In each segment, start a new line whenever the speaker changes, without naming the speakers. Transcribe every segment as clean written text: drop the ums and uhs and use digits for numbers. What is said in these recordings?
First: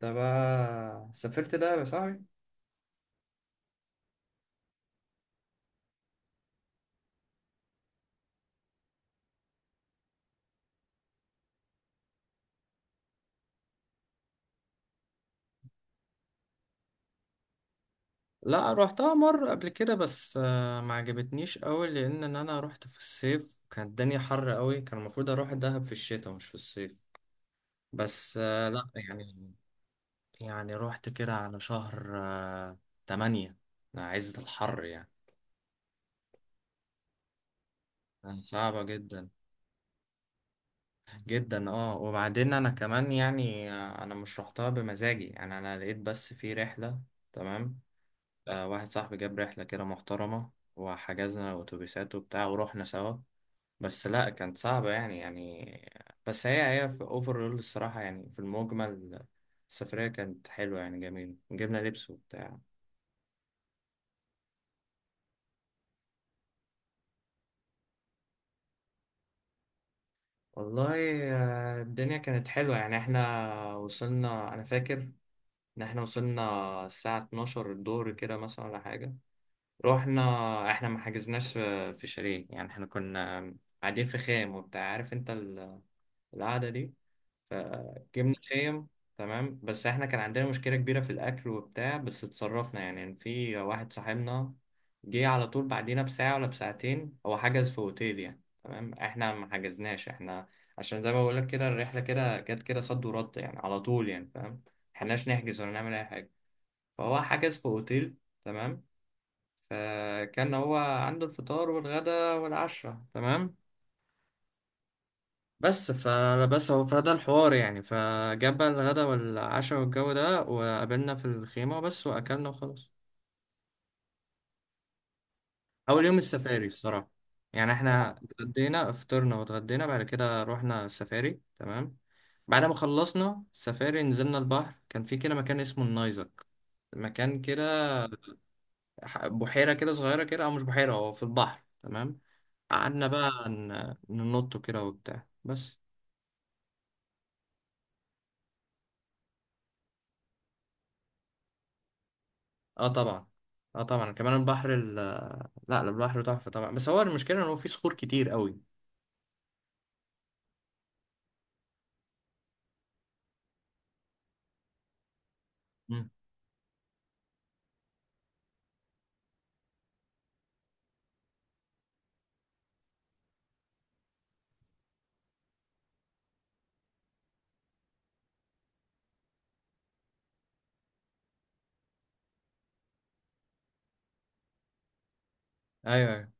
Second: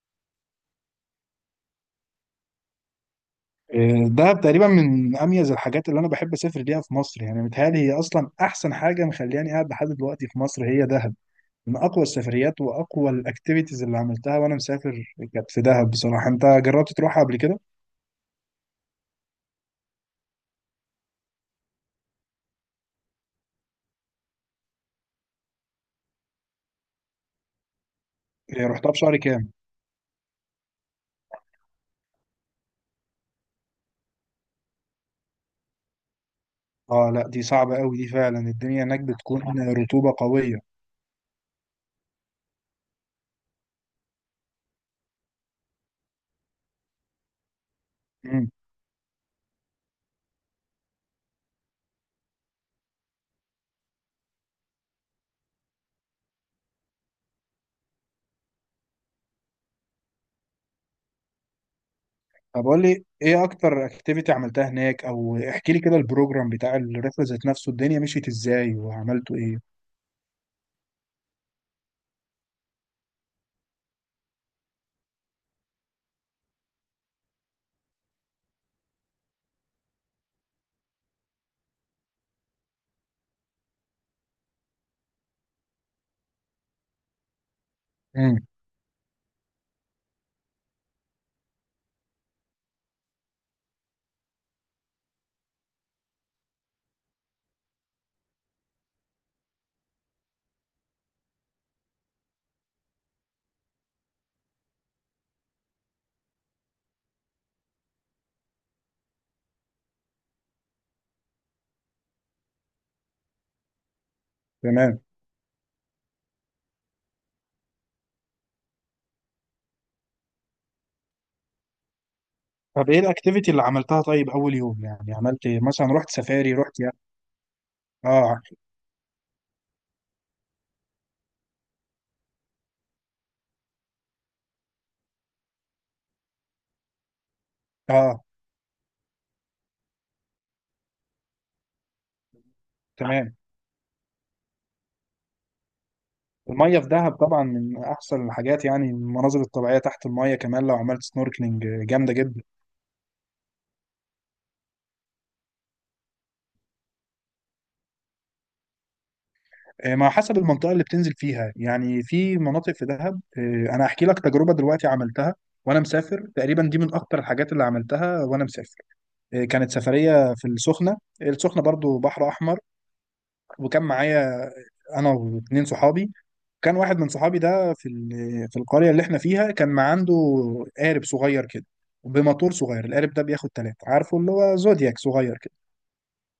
ده بقى سافرت ده يا صاحبي.
دهب تقريبا من اميز الحاجات اللي انا بحب اسافر ليها في مصر، يعني متهيألي هي اصلا احسن حاجه مخلياني قاعد لحد دلوقتي في مصر هي دهب. من اقوى السفريات واقوى الاكتيفيتيز اللي عملتها وانا مسافر كانت في دهب. بصراحه انت جربت تروحها قبل كده؟
لا روحتها مرة قبل كده، بس ما عجبتنيش قوي لان انا روحت في الصيف، كانت الدنيا حر قوي. كان المفروض اروح دهب في الشتاء مش في الصيف. بس آه، لا
رحتها في شهر
يعني.
كام؟
يعني روحت كده على شهر تمانية، عز الحر يعني.
اه لا، دي صعبه قوي دي، فعلا
كانت صعبة
الدنيا هناك
جدا
بتكون رطوبه قويه.
جدا. اه وبعدين انا كمان يعني، انا مش روحتها بمزاجي، يعني انا لقيت بس في رحلة. تمام.
امم.
واحد صاحبي جاب رحلة كده محترمة، وحجزنا أتوبيسات وبتاع ورحنا سوا. بس لا كانت صعبة يعني. بس هي في أوفرول الصراحة، يعني في المجمل السفرية كانت حلوة يعني، جميل، جبنا لبس وبتاع.
طب قول لي ايه اكتر اكتيفيتي عملتها هناك، او احكي لي كده البروجرام بتاع الرحله ذات نفسه، الدنيا مشيت ازاي وعملتوا ايه؟
والله، الدنيا كانت حلوة يعني. احنا وصلنا، أنا فاكر إن احنا وصلنا الساعة 12 الظهر كده مثلا ولا حاجة. رحنا، احنا ما حجزناش في شاليه يعني. احنا كنا قاعدين في خيم وبتاع، عارف انت القعدة دي. فجبنا
امم.
خيم. تمام. بس احنا كان عندنا مشكلة كبيرة في الأكل وبتاع، بس اتصرفنا يعني. في واحد صاحبنا جه على طول بعدينا بساعة ولا بساعتين، هو حجز في أوتيل يعني. تمام، احنا ما حجزناش احنا، عشان زي ما بقولك كده الرحلة كده جت كده صد ورد يعني على طول، يعني فاهم، ملحقناش نحجز ولا نعمل أي حاجة. فهو حجز في أوتيل. تمام. فكان هو عنده الفطار والغدا والعشاء. تمام.
تمام.
بس فبس هو فده الحوار يعني، فجاب بقى الغدا والعشاء والجو ده، وقابلنا في الخيمة وبس، وأكلنا وخلاص.
طب ايه الاكتيفيتي اللي عملتها؟ طيب اول يوم يعني عملت إيه؟ مثلا
أول
رحت
يوم
سفاري،
السفاري
رحت يخت؟
الصراحة، يعني احنا
اه.
اتغدينا، افطرنا واتغدينا، بعد كده رحنا السفاري. تمام. بعد ما خلصنا السفاري نزلنا البحر، كان في كده مكان اسمه النايزك، مكان كده.
اه.
بحيرة كده صغيرة كده، أو مش بحيرة، هو في البحر. تمام. قعدنا بقى
تمام.
ننط كده وبتاع بس.
الميه في دهب طبعا من احسن الحاجات، يعني المناظر الطبيعيه تحت الميه كمان لو عملت سنوركلينج جامده جدا.
اه طبعا. اه طبعا كمان البحر، لا لا، البحر تحفة طبعا، بس هو المشكلة ان هو فيه صخور كتير قوي.
ما حسب المنطقه اللي بتنزل فيها، يعني في مناطق في دهب. انا هحكي لك تجربه دلوقتي عملتها وانا
مم.
مسافر، تقريبا دي من اكتر الحاجات اللي عملتها وانا مسافر. كانت سفريه في السخنه. السخنه برضو بحر احمر. وكان معايا انا واتنين صحابي. كان واحد من صحابي ده في في القرية اللي احنا فيها كان ما عنده قارب صغير كده، بموتور صغير. القارب ده بياخد تلاتة، عارفه اللي هو زودياك صغير كده.
ايوه ايوه.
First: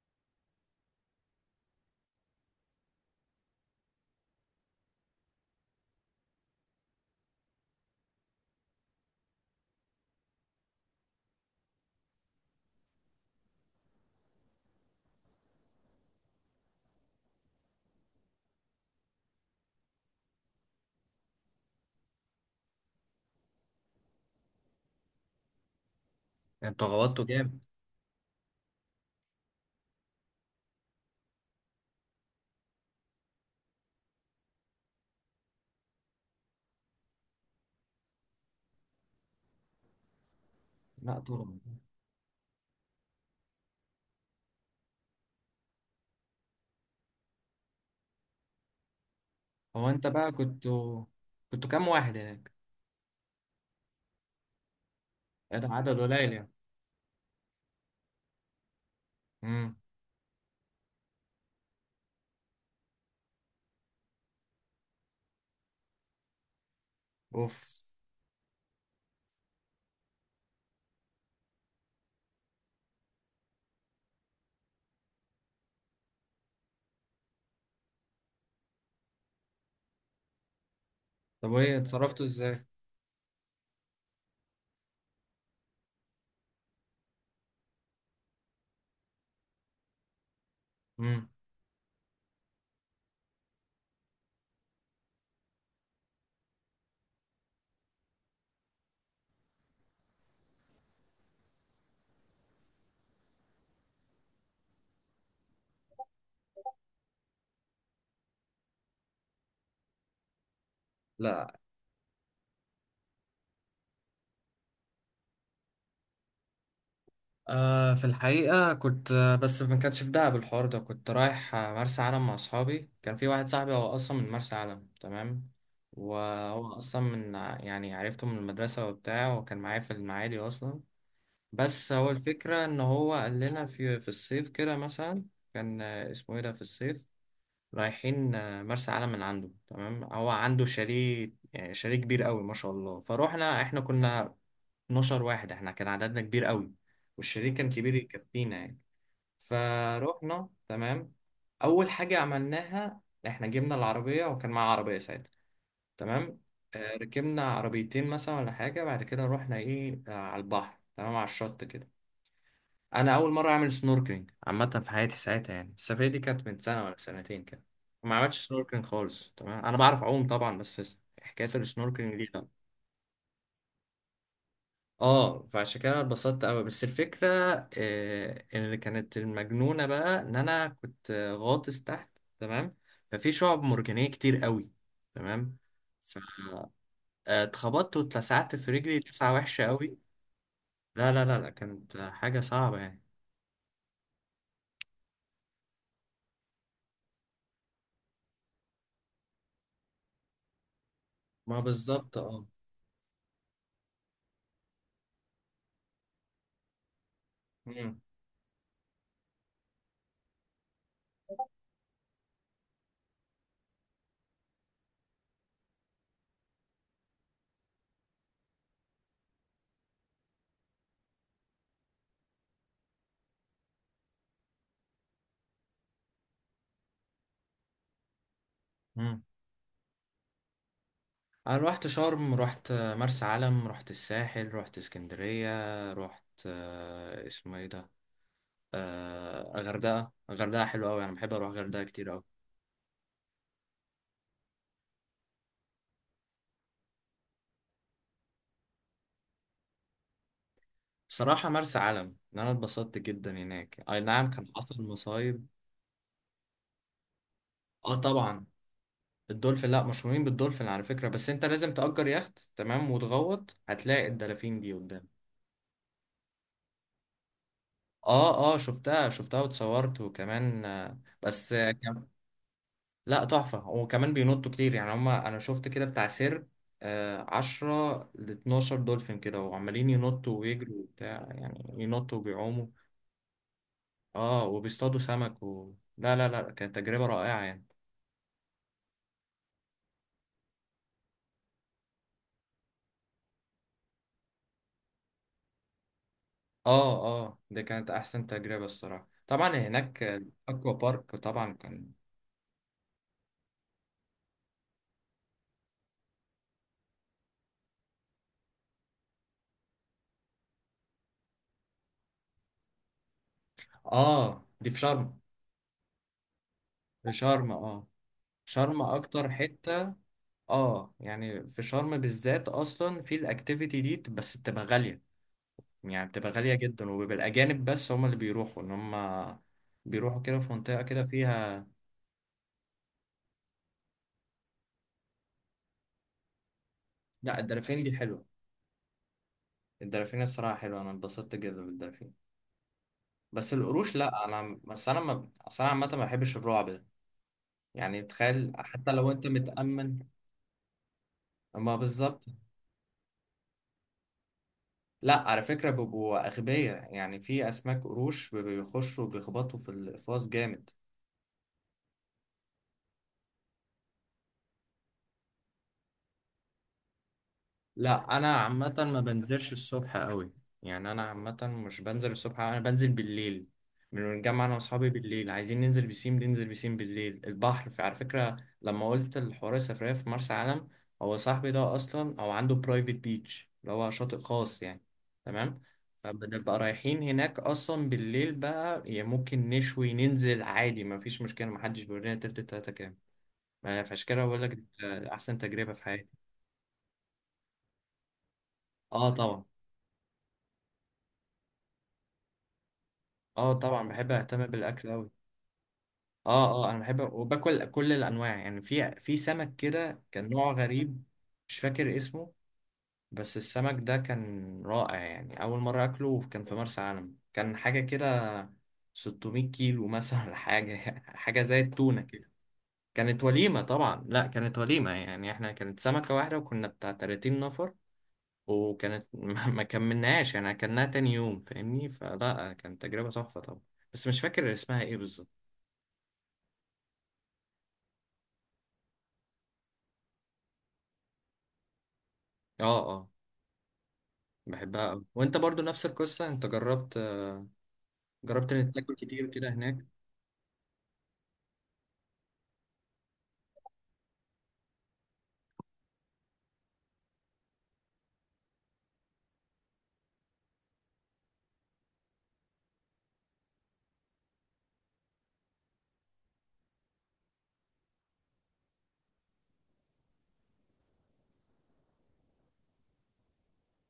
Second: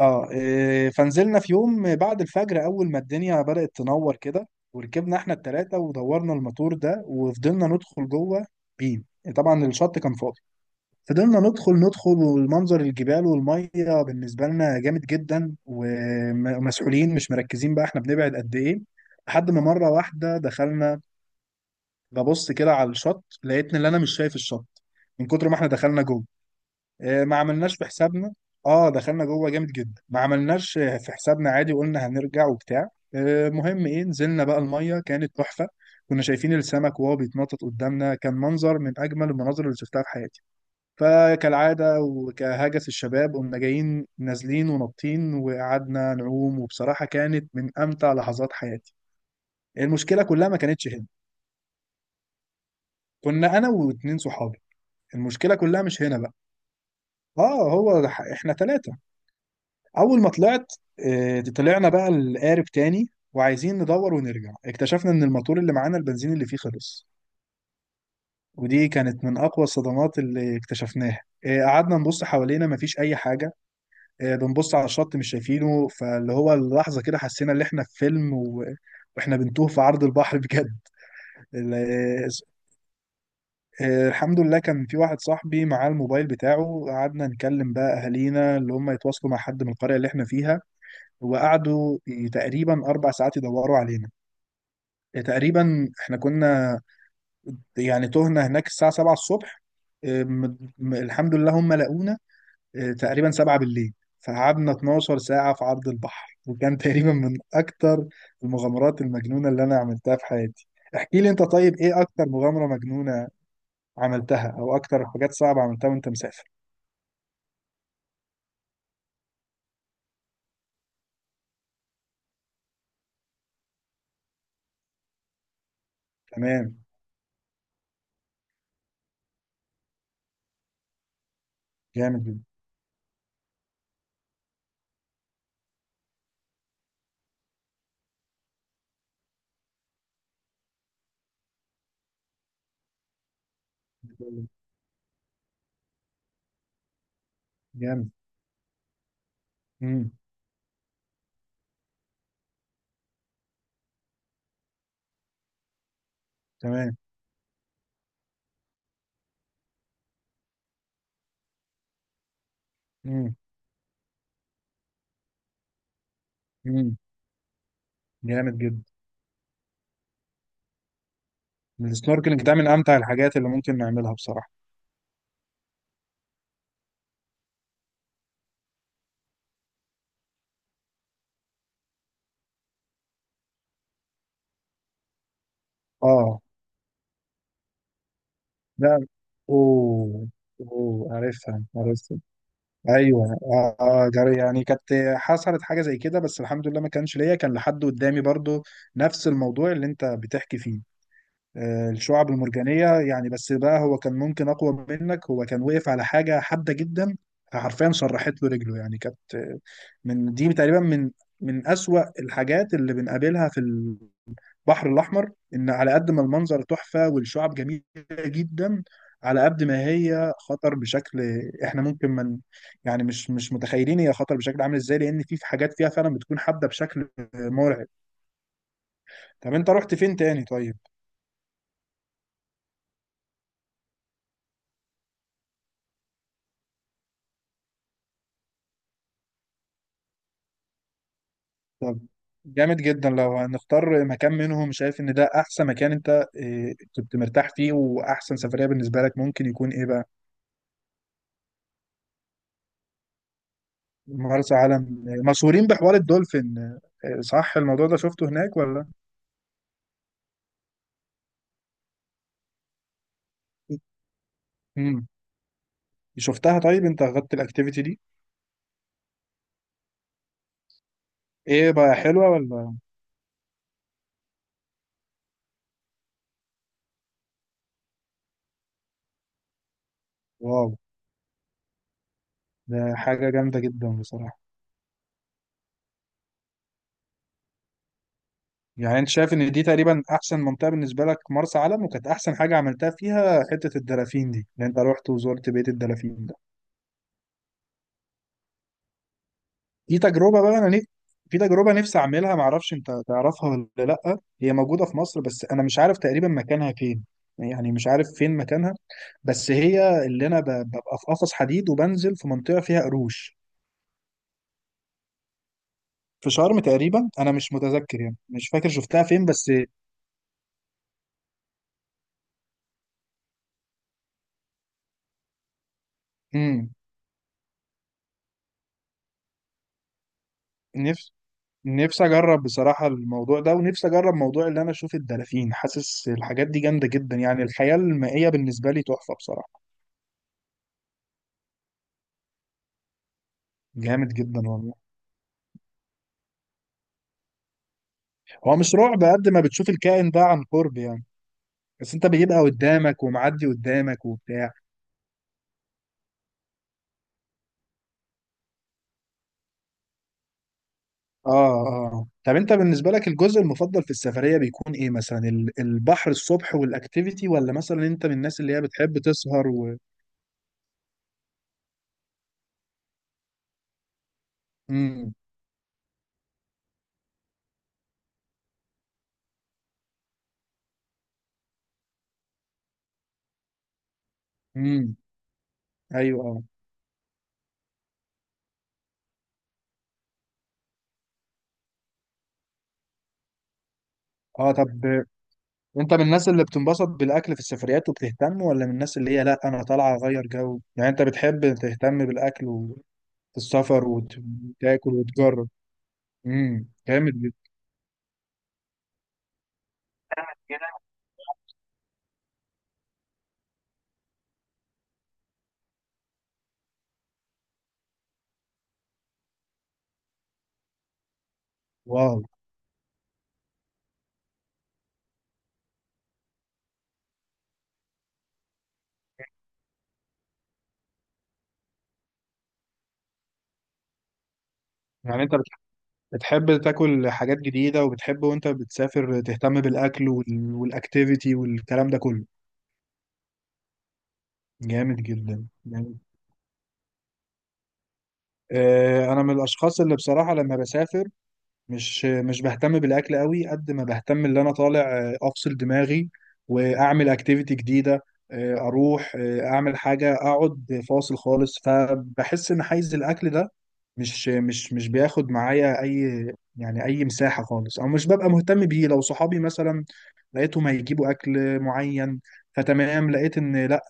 اه. فنزلنا في يوم بعد الفجر، اول ما الدنيا بدأت تنور كده، وركبنا احنا التلاتة ودورنا الموتور ده وفضلنا ندخل جوه. بيم. طبعا الشط كان فاضي. فضلنا ندخل ندخل، والمنظر الجبال والمية بالنسبة لنا جامد جدا، ومسؤولين مش مركزين بقى احنا بنبعد قد ايه. لحد ما مرة واحدة دخلنا، ببص كده على الشط لقيت ان انا مش شايف الشط من كتر ما احنا دخلنا جوه.
انت غلطته
ما
جامد.
عملناش في حسابنا. اه دخلنا جوه جامد جدا، ما عملناش في حسابنا، عادي قلنا هنرجع وبتاع. مهم ايه، نزلنا بقى الميه كانت تحفه. كنا شايفين السمك وهو بيتنطط قدامنا، كان منظر من اجمل المناظر اللي شفتها في حياتي.
لا طبعا.
فكالعاده وكهجس الشباب قمنا جايين نازلين ونطين وقعدنا نعوم، وبصراحه كانت من امتع لحظات حياتي.
هو انت
المشكله
بقى
كلها ما
كنت،
كانتش هنا.
كنت كام واحد هناك؟
كنا انا واتنين صحابي. المشكله
ده
كلها
عدد
مش هنا
قليل
بقى.
يعني.
اه هو احنا ثلاثه.
امم.
اول ما طلعت، طلعنا بقى القارب تاني وعايزين ندور ونرجع، اكتشفنا ان الموتور اللي معانا البنزين اللي فيه خلص.
اوف.
ودي كانت من اقوى الصدمات اللي اكتشفناها. قعدنا نبص حوالينا مفيش اي حاجه. بنبص على الشط مش شايفينه، فاللي هو اللحظه كده حسينا ان احنا في فيلم واحنا بنتوه في عرض البحر بجد.
طب وايه اتصرفتوا ازاي؟
الحمد لله كان في واحد صاحبي معاه الموبايل بتاعه، قعدنا نكلم بقى أهالينا اللي هم يتواصلوا مع حد من القرية اللي احنا فيها.
امم.
وقعدوا تقريبا أربع ساعات يدوروا علينا. تقريبا احنا كنا يعني تهنا هناك الساعة 7 الصبح، الحمد لله هم لقونا تقريبا 7 بالليل. فقعدنا 12 ساعة في عرض البحر، وكان تقريبا من أكتر المغامرات المجنونة اللي أنا عملتها في حياتي. احكي لي أنت
لا،
طيب، إيه أكتر مغامرة مجنونة عملتها او اكتر حاجات صعبة عملتها وانت مسافر؟
في الحقيقة كنت، بس ما كانش في دهب الحوار ده، كنت رايح مرسى علم مع أصحابي. كان في واحد صاحبي هو أصلا من مرسى علم. تمام. وهو
تمام.
أصلا من يعني عرفته من المدرسة وبتاع، وكان معايا في المعادي أصلا. بس هو
جامد
الفكرة إن هو قال لنا في الصيف كده مثلا، كان اسمه إيه ده، في الصيف رايحين مرسى علم من عنده. تمام. هو عنده شاليه، يعني شاليه كبير قوي ما شاء الله. فروحنا، إحنا كنا
جدا.
12 واحد، إحنا كان عددنا كبير قوي، والشاليه كان كبير
جامد.
يكفينا يعني.
امم.
فروحنا. تمام. أول حاجة عملناها، إحنا جبنا العربية، وكان معاه عربية ساعتها. تمام.
تمام.
ركبنا عربيتين مثلا ولا حاجة، بعد كده رحنا إيه، على البحر. تمام، على الشط كده. انا اول
امم.
مره اعمل سنوركلينج عامه في حياتي ساعتها، يعني السفريه دي كانت من سنه ولا
امم.
سنتين كده. ما عملتش
جامد جدا.
سنوركلينج خالص. تمام، انا بعرف اعوم طبعا، بس حكايه السنوركلينج دي
السنوركلينج
لا.
ده من امتع الحاجات اللي ممكن نعملها بصراحه.
اه فعشان كده انا اتبسطت قوي، بس الفكره اللي كانت المجنونه بقى، ان انا كنت غاطس تحت. تمام. ففي شعب مرجانيه كتير قوي. تمام.
اه.
فاتخبطت واتلسعت في رجلي
لا.
لسعه وحشه قوي.
اوه.
لا
اوه
لا لا لا،
عارفها،
كانت
عرفتها.
حاجه صعبه يعني.
ايوه اه، جري يعني، كانت حصلت حاجه زي كده بس الحمد لله ما كانش ليا، كان لحد قدامي برضو نفس الموضوع اللي انت بتحكي فيه.
ما بالظبط
الشعب
اه.
المرجانيه يعني، بس بقى هو كان ممكن اقوى منك، هو كان واقف على حاجه حاده جدا، حرفيا
مم.
شرحت له رجله يعني. كانت من دي تقريبا، من أسوأ الحاجات اللي بنقابلها في البحر الأحمر، إن على قد ما المنظر تحفة والشعب جميلة جدا، على قد ما هي خطر بشكل، إحنا ممكن من، يعني مش متخيلين هي خطر بشكل عامل إزاي، لأن في حاجات فيها فعلا بتكون حادة بشكل مرعب.
مم.
طب أنت رحت فين تاني طيب؟
انا روحت شرم، روحت مرسى علم، روحت الساحل، روحت اسكندرية، روحت اسمه ايه ده، غردقة. غردقة حلوة قوي، انا بحب اروح غردقة
طب
كتير قوي.
جامد جدا. لو هنختار مكان منهم، شايف إن ده أحسن مكان أنت كنت مرتاح فيه، وأحسن سفرية بالنسبة لك ممكن يكون إيه بقى؟
بصراحة مرسى علم، ان انا اتبسطت جدا هناك، اي نعم كان
مرسى
حصل
علم
مصايب.
مشهورين بحوار الدولفين، صح؟ الموضوع
اه
ده شفته
طبعا.
هناك ولا؟
الدولفين، لا مشهورين بالدولفين على فكرة، بس انت لازم تأجر يخت تمام، وتغوط هتلاقي الدلافين دي
امم.
قدام.
شفتها طيب؟ انت اخدت الاكتيفيتي دي؟
اه اه شفتها، شفتها واتصورت وكمان، بس.
ايه بقى، حلوة ولا؟
لا تحفة، وكمان بينطوا كتير يعني هما. أنا شفت كده بتاع سير عشرة لاتناشر دولفين كده، وعمالين ينطوا
واو.
ويجروا وبتاع، يعني ينطوا وبيعوموا.
ده حاجة جامدة جدا بصراحة.
اه وبيصطادوا سمك و... لا لا لا، كانت تجربة رائعة يعني.
يعني انت شايف ان دي تقريبا احسن منطقة بالنسبة لك مرسى علم، وكانت احسن حاجة عملتها فيها حتة الدلافين دي اللي انت رحت وزرت بيت الدلافين ده.
اه اه، دي كانت أحسن تجربة الصراحة. طبعا
في
هناك
تجربة بقى أنا
الأكوا بارك
في
طبعا
تجربة
كان.
نفسي أعملها، معرفش أنت تعرفها ولا لأ، هي موجودة في مصر بس أنا مش عارف تقريبا مكانها فين، يعني مش عارف فين مكانها. بس هي اللي أنا ببقى في قفص حديد وبنزل في منطقة فيها قروش.
اه دي في شرم.
في شرم تقريبا،
في
أنا
شرم
مش
اه.
متذكر يعني، مش فاكر
شرم
شفتها فين
أكتر
بس.
حتة، اه يعني في شرم بالذات أصلا في الأكتيفيتي دي، بس بتبقى غالية، يعني بتبقى غالية
امم.
جدا، وبيبقى الأجانب بس هم اللي بيروحوا، إن هم بيروحوا كده في منطقة كده
نفسي.
فيها.
نفسي أجرب بصراحة الموضوع ده، ونفسي أجرب موضوع اللي أنا أشوف الدلافين، حاسس الحاجات دي جامدة جدا،
لا
يعني الحياة
الدلافين دي حلوة،
المائية بالنسبة لي تحفة بصراحة.
الدلافين الصراحة حلوة، أنا اتبسطت جدا بالدلافين. بس القروش
جامد
لا،
جدا
أنا
والله.
بس أنا ما أصل أنا عامة ما بحبش الرعب ده، يعني تخيل
هو مش
حتى
رعب
لو أنت
قد ما بتشوف
متأمن.
الكائن ده عن قرب يعني.
ما
بس انت
بالظبط.
بيبقى قدامك ومعدي قدامك وبتاع.
لا على فكرة بيبقوا أغبياء، يعني في أسماك قروش بيبقوا بيخشوا وبيخبطوا في الأقفاص جامد.
اه. اه طب انت بالنسبة لك الجزء المفضل في السفرية بيكون ايه، مثلا البحر الصبح والاكتيفيتي، ولا مثلا انت من
لا انا
الناس اللي هي
عامه
بتحب
ما
تسهر
بنزلش
و...
الصبح قوي، يعني انا عامه مش بنزل الصبح أوي، انا بنزل بالليل. بنتجمع انا واصحابي
امم.
بالليل، عايزين ننزل بسيم، ننزل بسيم بالليل البحر. في على فكره، لما قلت الحوار السفريه في مرسى علم، هو صاحبي ده اصلا او عنده برايفت بيتش، اللي هو شاطئ خاص يعني.
امم.
تمام.
ايوه اه.
فبنبقى رايحين هناك اصلا بالليل بقى، يعني ممكن نشوي ننزل عادي، ما فيش مشكله، ما حدش بيورينا تلت التلاته كام. فعشان كده بقول
اه
لك
طب
احسن تجربه في
انت من
حياتي.
الناس اللي بتنبسط بالاكل في السفريات وبتهتم، ولا من الناس
اه
اللي هي لا
طبعا.
انا طالعة اغير جو؟ يعني انت بتحب تهتم بالاكل وفي
اه طبعا
السفر
بحب اهتم بالاكل
وتاكل
اوي.
وتجرب؟
اه
امم.
اه انا بحب
جامد
وباكل كل الانواع يعني. في سمك كده كان نوع
جدا.
غريب، مش فاكر اسمه، بس السمك ده كان رائع يعني. اول مره اكله كان في مرسى علم، كان حاجه كده 600 كيلو مثلا ولا حاجه، حاجه زي التونه
واو.
كده. كانت وليمه طبعا، لا كانت وليمه يعني. احنا كانت سمكه واحده وكنا بتاع 30 نفر، وكانت ما كملناهاش يعني، اكلناها تاني يوم فاهمني. فلا كانت تجربه تحفه طبعا، بس مش فاكر اسمها ايه
يعني انت
بالظبط.
بتحب تاكل حاجات جديدة، وبتحب وانت بتسافر تهتم بالاكل والاكتيفيتي والكلام ده كله؟
اه اه بحبها
جامد
قوي، وانت
جدا
برضو نفس
جامد.
القصة انت جربت، جربت انك تاكل
انا
كتير
من
كده
الاشخاص
هناك.
اللي بصراحة لما بسافر مش بهتم بالاكل قوي قد ما بهتم اللي انا طالع افصل دماغي واعمل اكتيفيتي جديدة، اروح اعمل حاجة اقعد فاصل خالص. فبحس ان حيز الاكل ده مش بياخد معايا اي يعني اي مساحه خالص، او مش ببقى مهتم بيه. لو صحابي مثلا لقيتهم هيجيبوا اكل معين فتمام، لقيت ان لا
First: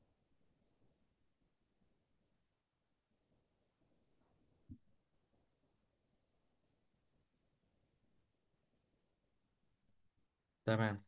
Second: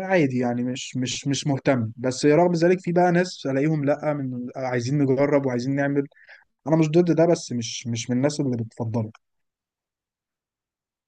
عادي يعني مش مهتم. بس رغم ذلك في بقى ناس الاقيهم لا من عايزين نجرب وعايزين نعمل، انا مش ضد ده بس مش مش من الناس اللي بتفضله.
تمام.